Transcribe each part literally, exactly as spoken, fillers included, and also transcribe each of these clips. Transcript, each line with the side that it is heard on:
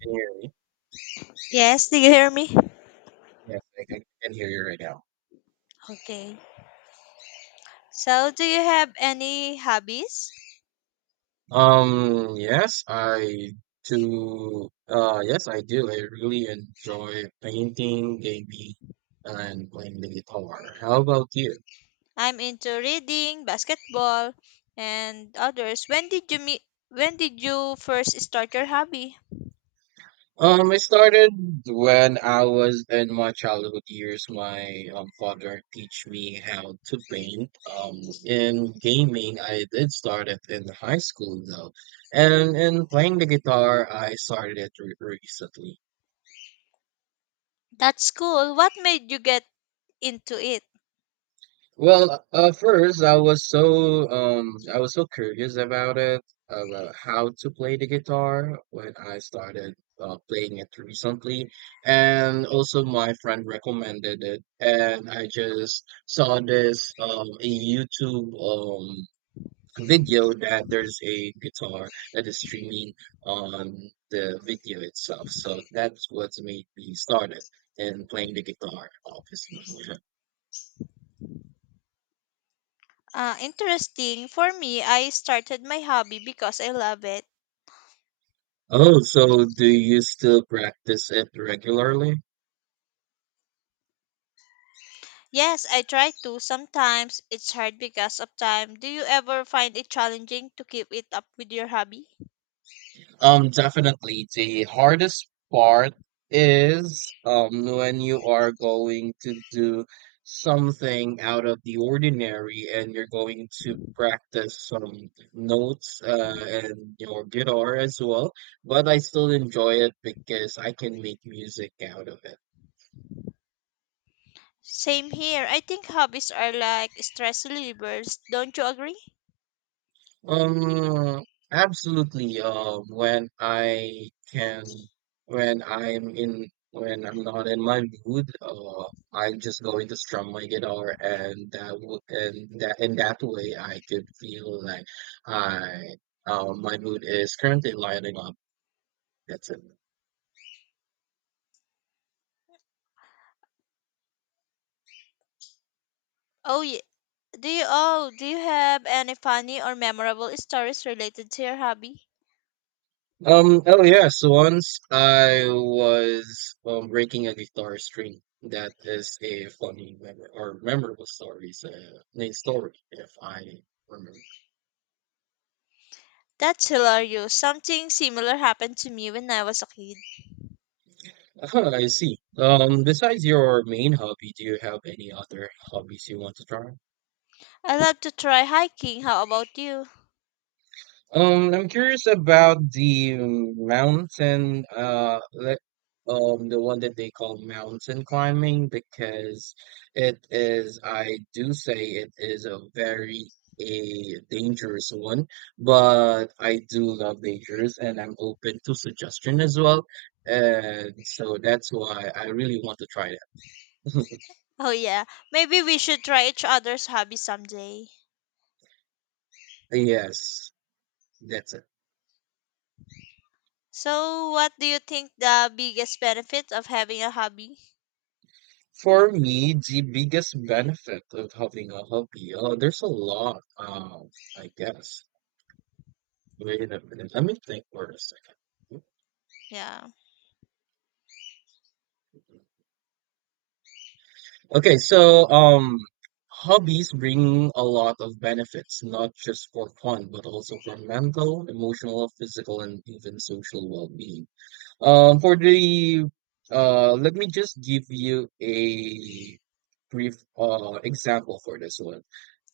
right: Can you hear me?
left: Yes, do you hear me?
right: Yes, I can, I can hear you right now.
left: Okay. So, do you have any hobbies?
right: Um, yes, I do. Uh, yes, I do. I really enjoy painting, gaming, and playing the guitar. How about you?
left: I'm into reading, basketball, and others. When did you meet? When did you first start your hobby?
right: Um, I started when I was in my childhood years. My um, father teach me how to paint. Um, in gaming, I did start it in high school though, and in playing the guitar, I started it re recently.
left: That's cool. What made you get into it?
right: Well, uh, first I was so um I was so curious about it, about how to play the guitar when I started uh, playing it recently, and also my friend recommended it, and I just saw this um a YouTube um video that there's a guitar that is streaming on the video itself, so that's what made me started in playing the guitar, obviously.
left: Uh, interesting. For me, I started my hobby because I love it.
right: Oh, so do you still practice it regularly?
left: Yes, I try to. Sometimes it's hard because of time. Do you ever find it challenging to keep it up with your hobby?
right: Um, definitely. The hardest part is um when you are going to do something out of the ordinary and you're going to practice some notes uh, and your guitar as well. But I still enjoy it because I can make music out of it.
left: Same here. I think hobbies are like stress relievers. Don't you agree?
right: Um, absolutely. Um, when I can, when I'm in, when I'm not in my mood, uh, I'm just going to strum my guitar, and that would, and that in that way, I could feel like I, uh, my mood is currently lighting up. That's it.
left: Oh, yeah. Do you oh do you have any funny or memorable stories related to your hobby?
right: Um, oh yes, once I was um breaking a guitar string. That is a funny memor or memorable story. It's a main story, if I remember.
left: That's hilarious. Something similar happened to me when I was a kid.
right: Ah, I see. Um, besides your main hobby, do you have any other hobbies you want to try?
left: I love to try hiking. How about you?
right: Um, I'm curious about the mountain, uh, le- um, the one that they call mountain climbing because it is, I do say it is a very a dangerous one, but I do love dangers and I'm open to suggestion as well. And so that's why I really want to try that.
left: Oh yeah, maybe we should try each other's hobby someday.
right: Yes, that's it.
left: So, what do you think the biggest benefit of having a hobby?
right: For me, the biggest benefit of having a hobby, uh, there's a lot, um, I guess. Wait a minute, let me think for a second.
left: Yeah,
right: Okay, so um, hobbies bring a lot of benefits, not just for fun, but also for mental, emotional, physical, and even social well-being. Um, for the uh, Let me just give you a brief uh example for this one.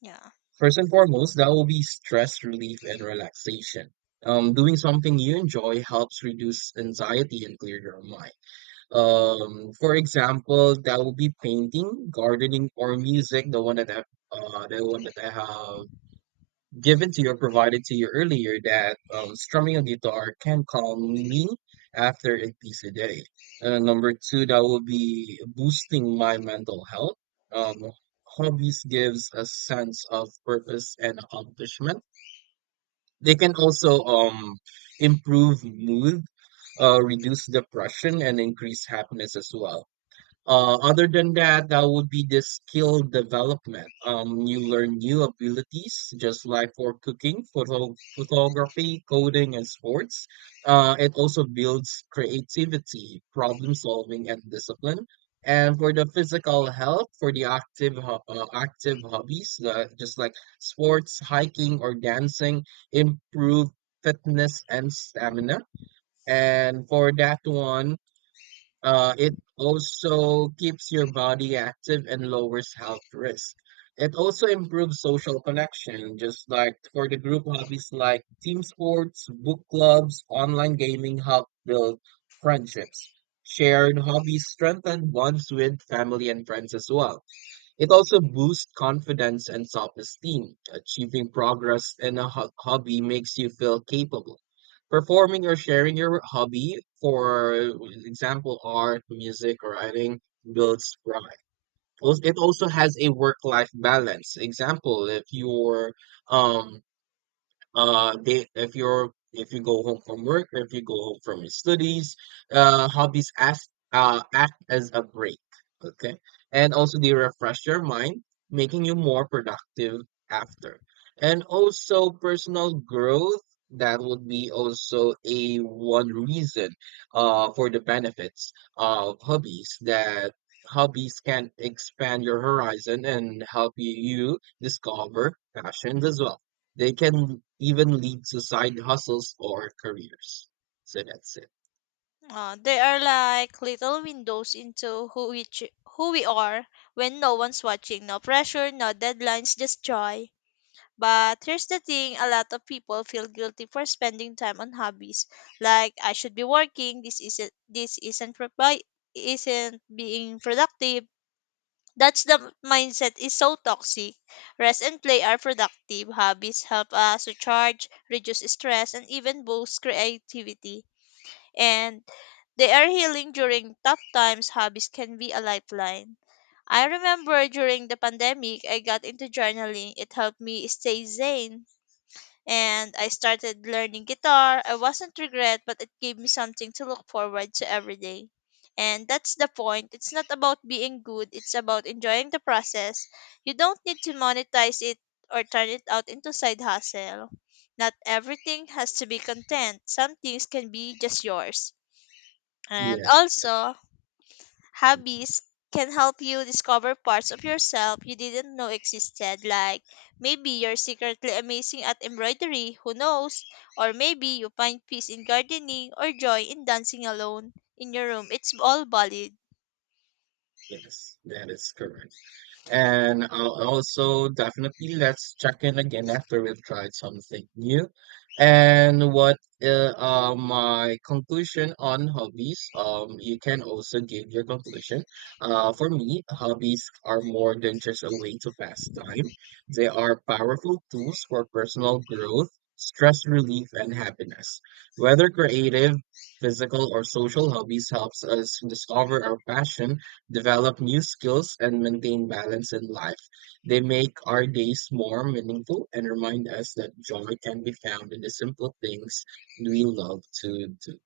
left: yeah.
right: First and foremost, that will be stress relief and relaxation. Um, doing something you enjoy helps reduce anxiety and clear your mind. Um, for example, that will be painting, gardening, or music. The one that I, uh, the one that I have given to you or provided to you earlier that um, strumming a guitar can calm me after a busy day. Uh, number two, that will be boosting my mental health. Um, Hobbies gives a sense of purpose and accomplishment. They can also um, improve mood, uh, reduce depression, and increase happiness as well. Uh, other than that, that would be the skill development. Um, you learn new abilities, just like for cooking, photo photography, coding, and sports. Uh, it also builds creativity, problem solving, and discipline. And for the physical health, for the active ho- uh, active hobbies, uh, just like sports, hiking, or dancing, improve fitness and stamina. And for that one uh, it also keeps your body active and lowers health risk. It also improves social connection, just like for the group hobbies like team sports, book clubs, online gaming help build friendships. Shared hobbies strengthen bonds with family and friends as well. It also boosts confidence and self esteem. Achieving progress in a ho- hobby makes you feel capable. Performing or sharing your hobby, for example, art, music, or writing, builds pride. Al- It also has a work life balance. Example, if you're um, uh they if you're if you go home from work or if you go home from your studies uh hobbies act uh act as a break, okay, and also they refresh your mind, making you more productive after. And also personal growth, that would be also a one reason uh for the benefits of hobbies, that hobbies can expand your horizon and help you discover passions as well. They can even lead to side hustles or careers. So that's it.
left: Uh, they are like little windows into who we ch- who we are when no one's watching. No pressure, no deadlines, just joy. But here's the thing: a lot of people feel guilty for spending time on hobbies. Like I should be working. This isn't this isn't propi- Isn't being productive. That's the mindset is so toxic. Rest and play are productive. Hobbies help us recharge, reduce stress, and even boost creativity, and they are healing during tough times. Hobbies can be a lifeline. I remember during the pandemic, I got into journaling. It helped me stay sane. And I started learning guitar. I wasn't regret, but it gave me something to look forward to every day. And that's the point. It's not about being good, it's about enjoying the process. You don't need to monetize it or turn it out into side hustle. Not everything has to be content. Some things can be just yours. And
right: Yes,
left: also, hobbies can help you discover parts of yourself you didn't know existed. Like maybe you're secretly amazing at embroidery, who knows? Or maybe you find peace in gardening or joy in dancing alone in your room. It's all valid.
right: yes, that is correct. And I'll also, definitely, let's check in again after we've tried something new. And what uh, uh, my conclusion on hobbies? Um, you can also give your conclusion. Uh, for me, hobbies are more than just a way to pass time. They are powerful tools for personal growth, stress relief, and happiness. Whether creative, physical, or social, hobbies helps us discover our passion, develop new skills, and maintain balance in life. They make our days more meaningful and remind us that joy can be found in the simple things we love to do.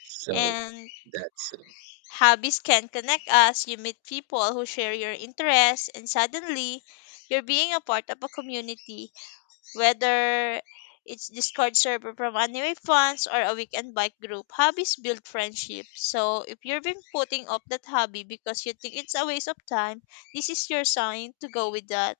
right: So
left: And
right: that's it.
left: hobbies can connect us. You meet people who share your interests, and suddenly, you're being a part of a community. Whether it's Discord server from anime fans or a weekend bike group, hobbies build friendship. So if you've been putting off that hobby because you think it's a waste of time, this is your sign to go with that.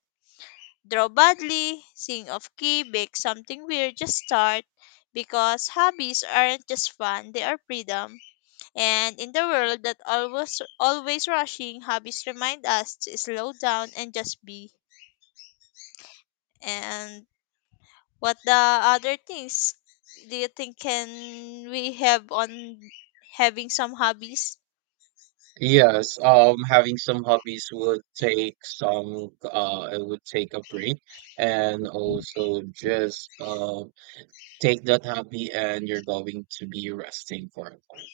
left: Draw badly, sing off key, bake something weird, just start. Because hobbies aren't just fun, they are freedom. And in the world that always always rushing, hobbies remind us to slow down and just be. And what the other things do you think can we have on having some hobbies?
right: Yes, um, having some hobbies would take some, uh, it would take a break, and also just, uh, take that hobby and you're going to be resting for a while.